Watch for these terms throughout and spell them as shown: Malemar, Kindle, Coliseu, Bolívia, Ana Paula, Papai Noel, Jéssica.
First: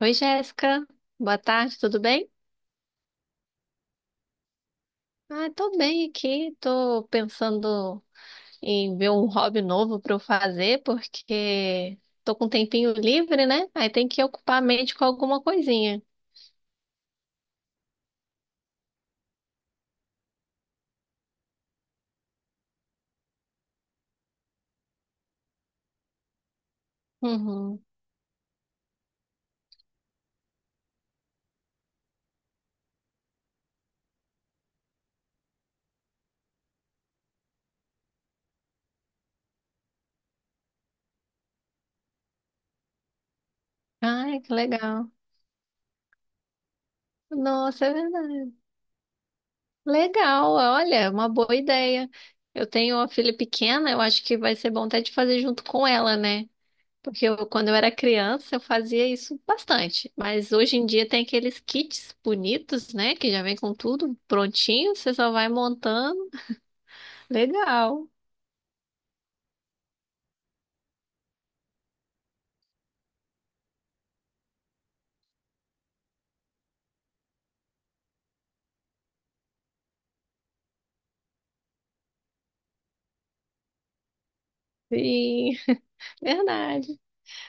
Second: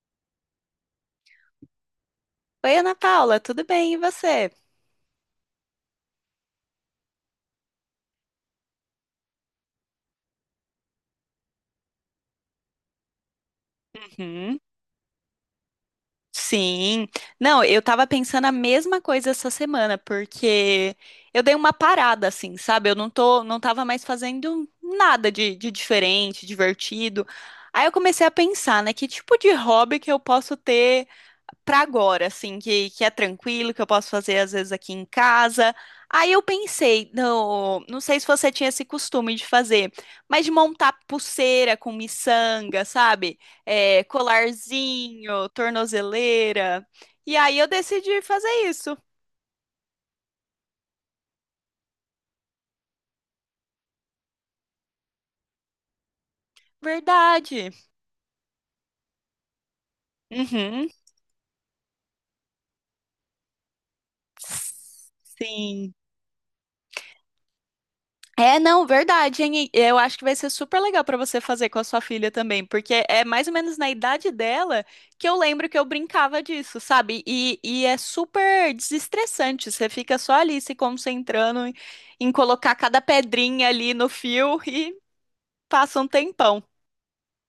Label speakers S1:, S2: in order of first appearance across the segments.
S1: Oi, Jéssica. Boa tarde, tudo bem?
S2: Oi, Ana Paula, tudo bem? E você?
S1: Ah, tô bem aqui. Tô pensando em ver um hobby novo para eu fazer, porque tô com um tempinho livre, né? Aí tem que
S2: Uhum.
S1: ocupar a mente com alguma coisinha.
S2: Sim. Não, eu tava pensando a mesma coisa essa semana, porque eu dei uma parada, assim, sabe? Eu não tava mais fazendo nada de diferente, divertido.
S1: Uhum.
S2: Aí eu comecei a pensar, né? Que tipo de hobby que eu posso ter para agora, assim, que é tranquilo, que eu posso fazer às vezes aqui em casa. Aí eu pensei, não sei se você tinha esse costume de fazer, mas de montar pulseira com miçanga, sabe? É,
S1: Ai, que legal.
S2: colarzinho, tornozeleira. E aí eu
S1: Nossa, é
S2: decidi fazer
S1: verdade.
S2: isso.
S1: Legal, olha, é uma boa ideia. Eu tenho uma filha pequena, eu acho que vai ser bom até de fazer junto com ela, né? Porque eu, quando
S2: Verdade.
S1: eu era criança, eu fazia isso bastante. Mas hoje em
S2: Uhum.
S1: dia tem aqueles kits bonitos, né? Que já vem com tudo prontinho, você só vai
S2: Sim.
S1: montando. Legal.
S2: É, não, verdade, hein? E eu acho que vai ser super legal pra você fazer com a sua filha também, porque é mais ou menos na idade dela que eu lembro que eu brincava disso, sabe? E é super desestressante, você fica só ali se concentrando em colocar cada pedrinha ali no fio e
S1: Sim,
S2: passa um tempão.
S1: verdade.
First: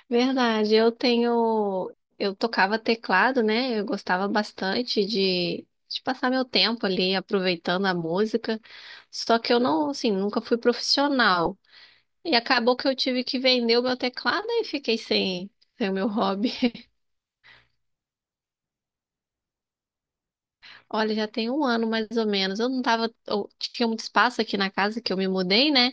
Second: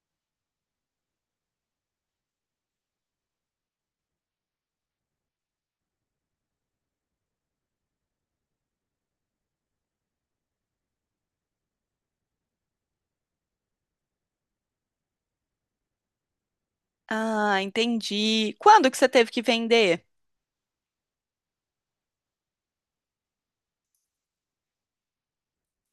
S1: Verdade. Eu tenho. Eu tocava teclado, né? Eu gostava bastante de passar meu tempo ali aproveitando a música. Só que eu não, assim, nunca fui profissional. E acabou que eu tive que vender o meu teclado e fiquei sem o meu hobby.
S2: Ah, entendi. Quando que você teve que vender?
S1: Olha, já tem um ano mais ou menos. Eu não tava, eu tinha muito espaço aqui na casa que eu me mudei, né?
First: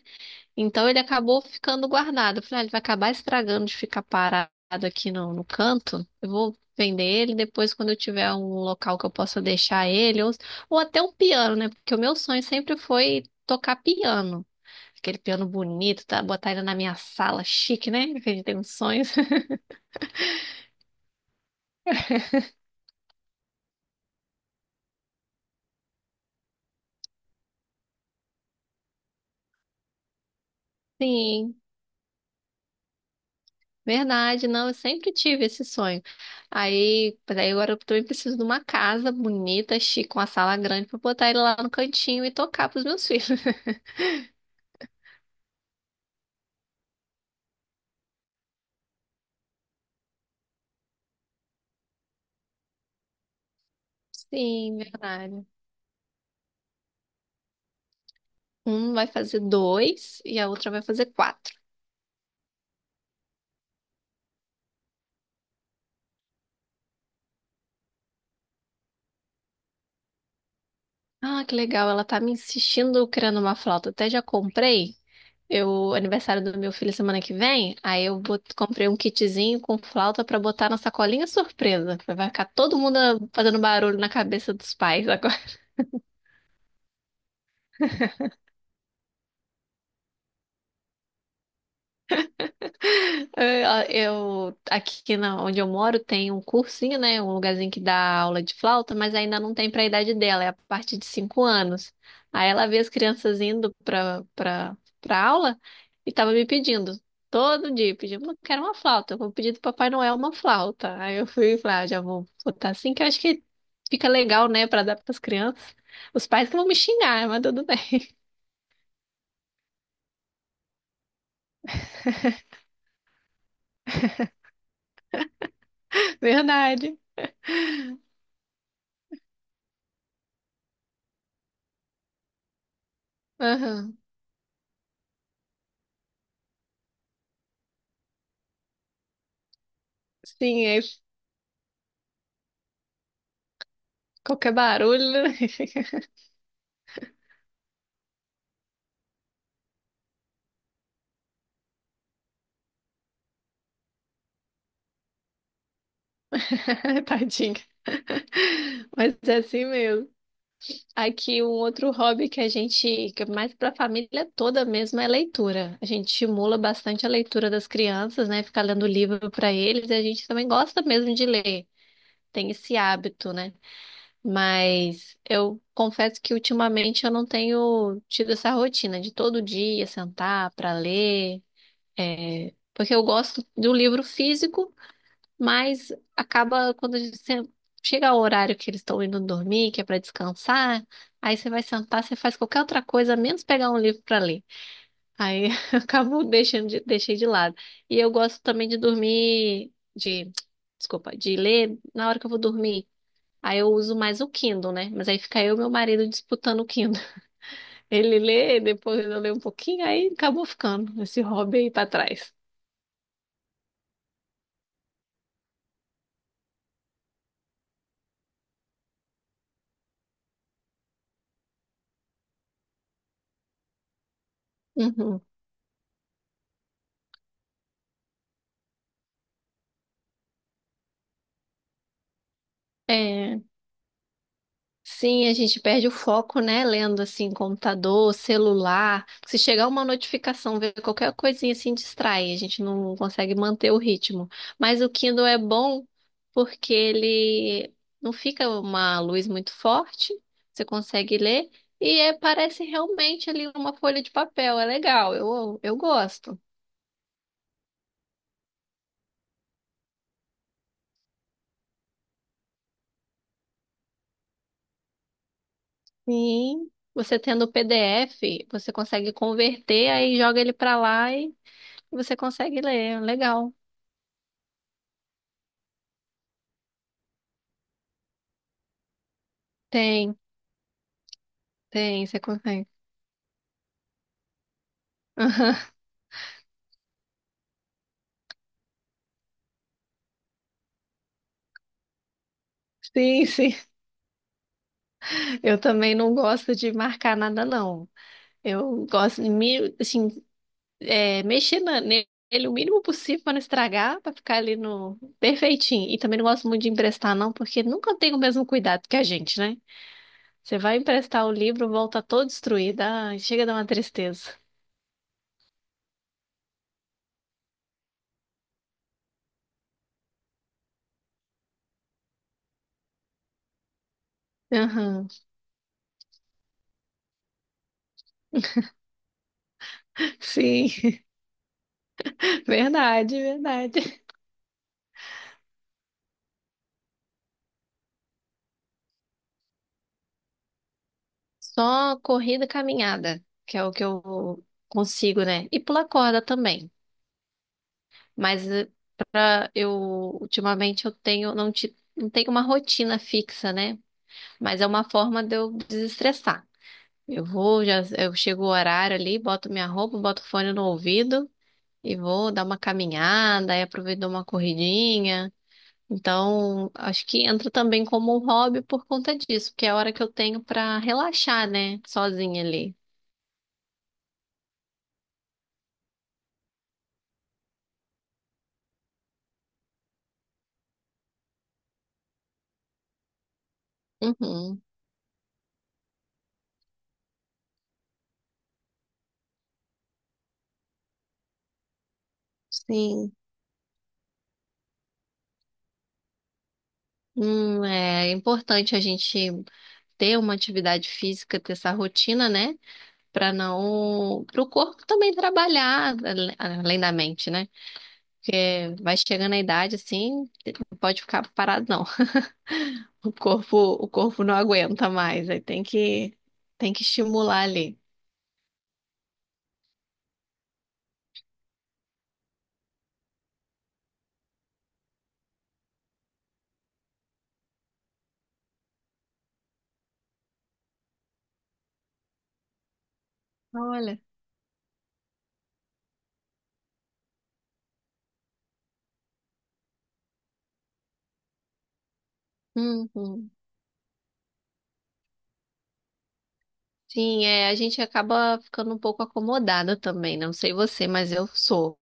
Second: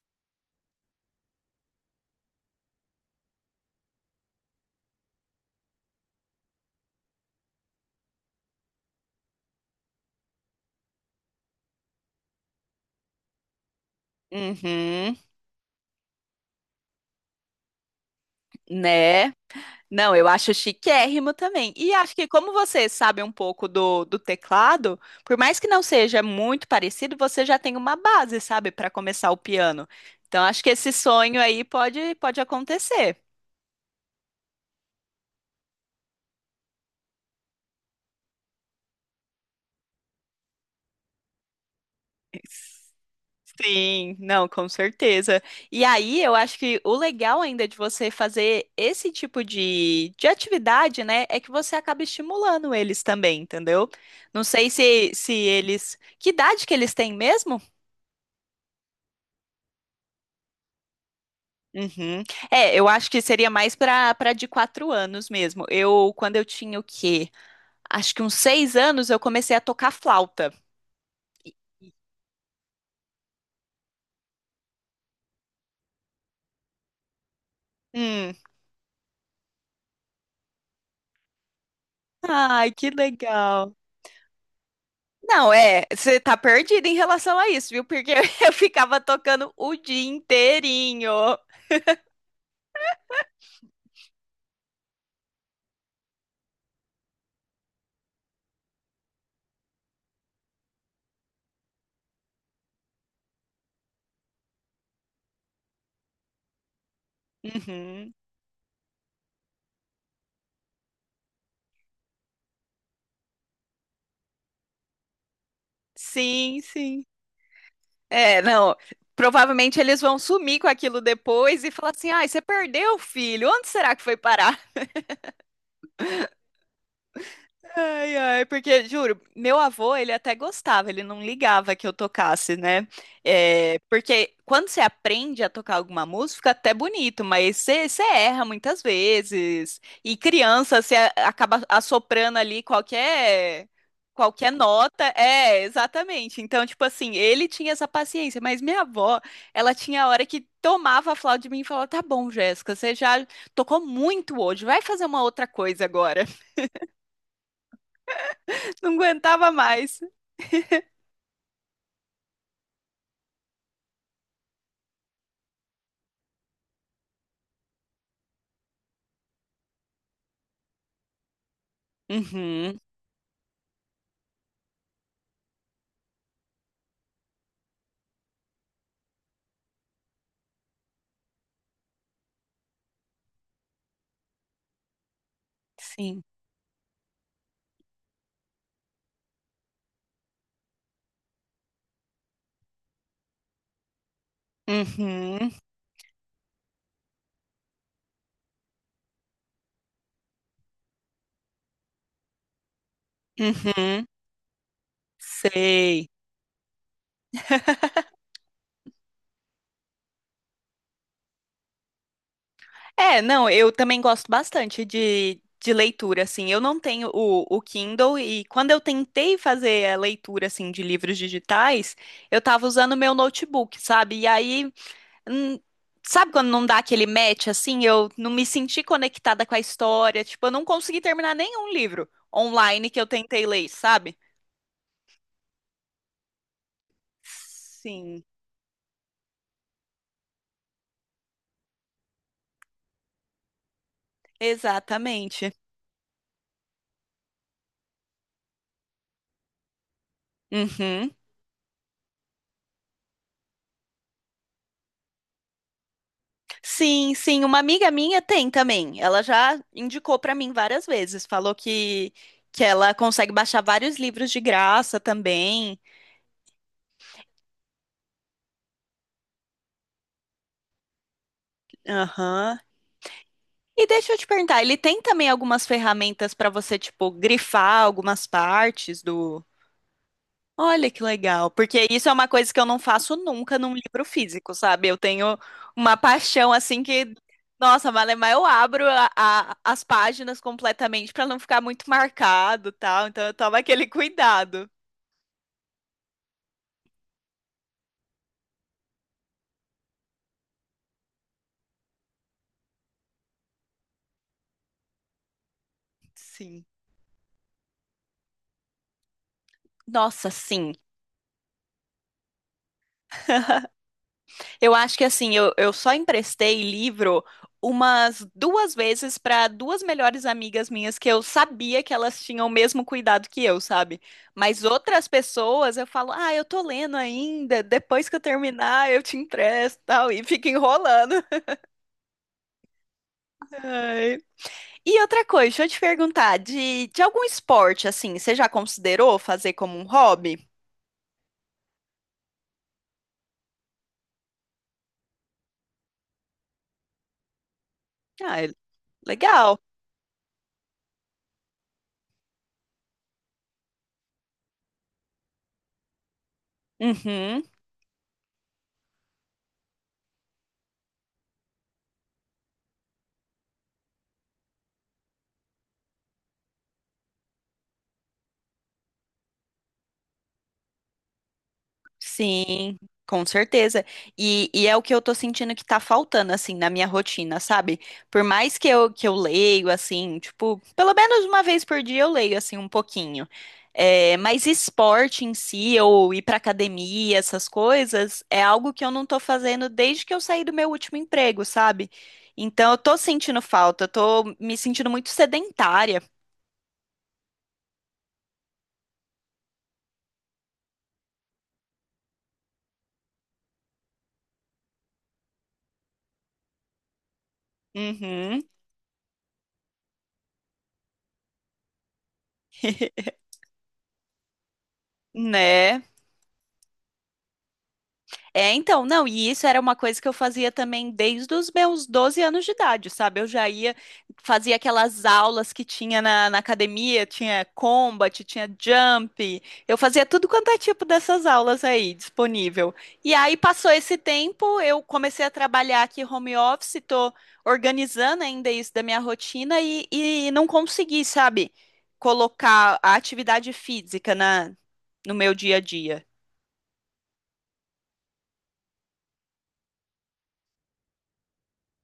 S1: Então ele acabou ficando guardado. Eu falei, ah, ele vai acabar estragando de ficar parado aqui no canto. Eu vou vender ele depois quando eu tiver um local que eu possa deixar ele, ou até um piano, né? Porque o meu sonho sempre foi tocar piano.
S2: Uhum.
S1: Aquele piano bonito, tá? Botar ele na minha sala, chique, né? Que a gente tem uns sonhos.
S2: Né? Não, eu acho chiquérrimo também. E acho que como você sabe um pouco do, do teclado, por mais que não seja muito parecido, você já tem uma base, sabe, para começar o piano. Então acho que esse sonho
S1: Sim.
S2: aí pode acontecer.
S1: Verdade, não, eu sempre tive esse sonho. Aí agora eu também preciso de uma casa bonita, chique, com uma sala grande para botar ele lá no cantinho e tocar pros meus filhos.
S2: Sim, não, com certeza. E aí, eu acho que o legal ainda de você fazer esse tipo de atividade, né, é que você acaba estimulando eles também, entendeu? Não sei
S1: Sim,
S2: se, se
S1: verdade.
S2: eles. Que idade que eles têm mesmo?
S1: Um vai fazer dois e a outra vai fazer quatro.
S2: Uhum. É, eu acho que seria mais para de 4 anos mesmo. Quando eu tinha o quê? Acho que uns 6 anos eu comecei a tocar flauta.
S1: Ah, que legal, ela tá me insistindo criando uma flauta. Até já comprei. Eu, aniversário do meu filho semana que vem, aí eu
S2: Hum.
S1: comprei um kitzinho com flauta pra botar na sacolinha surpresa. Vai ficar
S2: Ai,
S1: todo
S2: que
S1: mundo fazendo
S2: legal.
S1: barulho na cabeça dos pais agora.
S2: Não, é, você tá perdida em relação a isso, viu? Porque eu ficava tocando o dia inteirinho.
S1: É, eu, aqui na, onde eu moro tem um cursinho, né? Um lugarzinho que dá aula de flauta, mas ainda não tem para a idade dela, é a partir de 5 anos. Aí ela vê as crianças indo para aula e tava me pedindo, todo dia,
S2: Uhum.
S1: pedindo, eu quero uma flauta, eu vou pedir do Papai Noel uma flauta. Aí eu fui e falei, ah, já vou botar assim, que eu acho que fica legal, né, para dar para as crianças. Os pais que
S2: Sim,
S1: vão me
S2: sim.
S1: xingar, mas tudo bem.
S2: É, não. Provavelmente eles vão sumir com aquilo depois e falar assim: ai, você perdeu, filho, onde será que foi parar?
S1: Verdade.
S2: Ai, ai, porque, juro, meu avô, ele até gostava, ele não ligava que eu tocasse, né? É,
S1: Aham.
S2: porque quando você aprende a tocar alguma música, fica até bonito, mas você, você erra muitas vezes. E
S1: Sim,
S2: criança,
S1: aí
S2: você acaba assoprando ali qualquer
S1: qualquer
S2: nota.
S1: barulho,
S2: É, exatamente. Então, tipo assim, ele tinha essa paciência, mas minha avó, ela tinha a hora que tomava a flauta de mim e falava, tá bom, Jéssica, você já tocou muito hoje, vai fazer uma outra coisa agora.
S1: tadinho.
S2: Não
S1: Mas é
S2: aguentava
S1: assim
S2: mais.
S1: mesmo. Aqui um outro hobby que que é mais para a família toda mesmo, é leitura. A gente estimula bastante a leitura das crianças, né? Ficar lendo livro para eles e a gente também gosta mesmo de ler. Tem esse
S2: Uhum,
S1: hábito, né? Mas eu confesso que ultimamente eu não tenho tido essa rotina de todo dia sentar para ler, porque eu gosto do livro físico. Mas
S2: sim.
S1: acaba quando você chega ao horário que eles estão indo dormir, que é para descansar, aí você vai sentar, você faz qualquer outra coisa, menos pegar um livro para ler. Aí
S2: Uhum,
S1: eu acabo deixei de lado. E eu gosto também de dormir, desculpa, de ler na hora que eu vou dormir. Aí eu uso
S2: uhum,
S1: mais o Kindle, né? Mas aí fica eu e meu marido
S2: sei.
S1: disputando o Kindle. Ele lê, depois eu leio um pouquinho, aí acabou ficando esse hobby aí para trás.
S2: É, não, eu também gosto bastante de leitura, assim. Eu não tenho o Kindle e quando eu tentei fazer a leitura, assim, de livros digitais, eu tava usando meu notebook, sabe? E aí,
S1: Uhum.
S2: hum, sabe quando não dá aquele match, assim? Eu não me senti conectada com a história, tipo, eu não consegui terminar nenhum livro online que eu
S1: É.
S2: tentei ler, sabe?
S1: Sim, a gente perde o foco, né? Lendo assim, computador,
S2: Sim.
S1: celular. Se chegar uma notificação, ver qualquer coisinha assim distrai, a gente não consegue manter o ritmo. Mas o Kindle é
S2: Exatamente.
S1: bom porque ele não fica uma luz muito forte, você
S2: Uhum.
S1: consegue ler e parece realmente ali uma folha de papel. É legal, eu gosto.
S2: Sim, sim, uma amiga minha tem também. Ela já indicou para mim várias vezes, falou que ela consegue baixar vários livros de graça também.
S1: Sim. Você tendo o PDF, você consegue converter, aí joga ele pra lá e você
S2: Aham.
S1: consegue ler. Legal.
S2: E deixa eu te perguntar, ele tem também algumas ferramentas para você, tipo, grifar algumas partes.
S1: Tem.
S2: Olha que legal, porque
S1: Tem,
S2: isso é
S1: você
S2: uma coisa que eu
S1: consegue.
S2: não faço nunca num livro físico, sabe? Eu tenho
S1: Aham.
S2: uma paixão assim que, nossa, Malemar, eu abro as páginas completamente para não ficar muito marcado, tal. Então
S1: Sim,
S2: eu
S1: sim.
S2: tomo aquele cuidado.
S1: Eu também não gosto de marcar nada, não. Eu gosto de me, assim, mexer nele o mínimo possível para não estragar, para ficar ali no perfeitinho. E também não gosto muito
S2: Sim.
S1: de emprestar, não, porque nunca tem o mesmo cuidado que a gente, né?
S2: Nossa,
S1: Você
S2: sim.
S1: vai emprestar o livro, volta todo destruído. Ai, chega a dar uma tristeza.
S2: Eu acho que assim, eu só emprestei livro umas duas vezes para duas melhores amigas minhas que eu sabia que elas tinham o mesmo cuidado que eu, sabe? Mas outras
S1: Aham.
S2: pessoas eu falo, ah, eu tô lendo ainda, depois que eu terminar eu te empresto, tal, e fica
S1: Sim,
S2: enrolando.
S1: verdade, verdade.
S2: Ai. E outra coisa, deixa eu te perguntar, de algum esporte assim, você já considerou fazer como um hobby?
S1: Só corrida, e caminhada, que é o que eu consigo, né? E pular corda também.
S2: Ah,
S1: Mas
S2: é
S1: para
S2: legal.
S1: eu ultimamente eu tenho não, ti- não tenho uma rotina fixa, né? Mas é uma forma de eu desestressar. Eu
S2: Uhum.
S1: vou, já eu chego o horário ali, boto minha roupa, boto o fone no ouvido e vou dar uma caminhada, aí aproveito dou uma corridinha. Então, acho que entra também como um hobby por conta disso, porque é a hora que eu tenho para relaxar, né? Sozinha ali.
S2: Sim, com certeza. E é o que eu tô sentindo que tá faltando, assim, na minha rotina, sabe? Por mais que eu leio, assim, tipo, pelo menos uma vez por dia eu leio, assim, um pouquinho. É, mas
S1: Uhum.
S2: esporte em si, ou ir pra academia, essas coisas, é algo que eu não tô fazendo desde que eu saí do meu último emprego, sabe? Então eu tô
S1: Sim.
S2: sentindo falta, eu tô me sentindo muito sedentária.
S1: É importante a gente ter uma atividade física, ter essa rotina, né? Para não, para o corpo também trabalhar além da mente, né?
S2: Uhum,
S1: Porque vai chegando a idade assim, não pode ficar parado não. O corpo não aguenta mais, aí tem
S2: né?
S1: que, tem que estimular ali.
S2: É, então, não, e isso era uma coisa que eu fazia também desde os meus 12 anos de idade, sabe? Eu já ia, fazia aquelas aulas que tinha na academia, tinha combat, tinha jump, eu fazia tudo quanto é tipo dessas aulas aí, disponível. E aí passou esse
S1: Olha.
S2: tempo, eu comecei a trabalhar aqui home office, tô organizando ainda isso da minha rotina e não consegui, sabe, colocar a
S1: Uhum.
S2: atividade física no meu dia a dia.
S1: Sim, é, a gente acaba ficando um pouco acomodada também, né? Não sei você, mas eu sou.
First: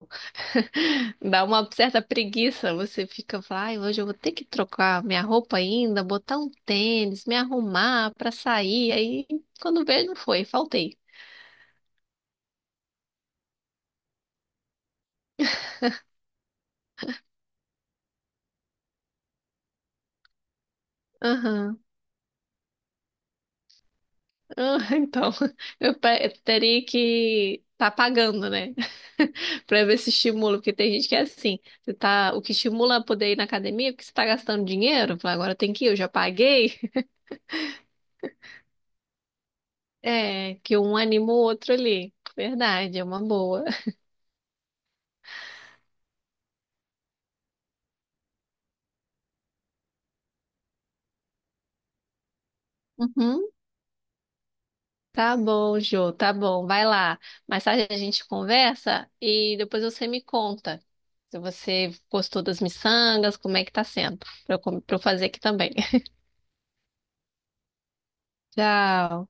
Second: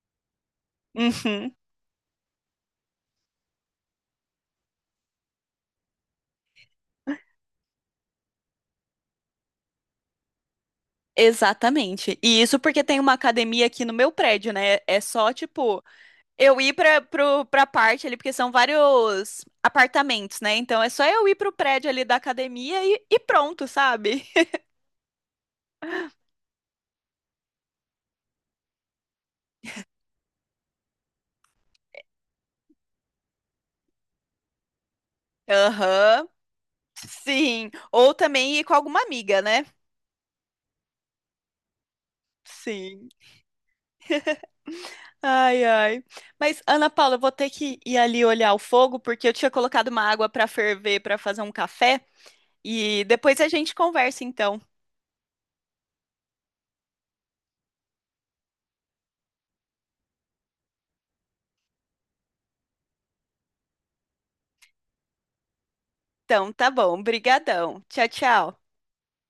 S1: Dá
S2: Uhum.
S1: uma certa preguiça, você fica, fala, ai, hoje eu vou ter que trocar minha roupa ainda, botar um tênis, me arrumar pra sair. Aí, quando veio, não foi, faltei.
S2: Exatamente. E isso porque tem uma academia aqui no meu prédio, né? É só, tipo, eu ir pra parte ali, porque são vários apartamentos, né? Então é só eu ir pro
S1: Aham.
S2: prédio ali da academia e pronto, sabe?
S1: Ah, então, eu teria que tá pagando, né? Pra ver se estimula, porque tem gente que é assim, você tá, o que estimula a poder ir na academia é porque você tá gastando dinheiro, fala, agora tem que ir, eu já
S2: Aham.
S1: paguei.
S2: Sim. Ou também ir com alguma amiga, né?
S1: É, que um anima o outro ali. Verdade, é
S2: Sim.
S1: uma boa.
S2: Ai, ai. Mas, Ana Paula, eu vou ter que ir ali olhar o fogo, porque eu tinha colocado uma água pra ferver pra fazer um café. E depois a
S1: Uhum.
S2: gente conversa, então.
S1: Tá bom, Jô, tá bom, vai lá. Mais tarde a gente conversa e depois você me conta se você gostou das miçangas, como é que tá sendo, pra eu fazer aqui também.
S2: Então, tá bom. Brigadão. Tchau, tchau.
S1: Tchau.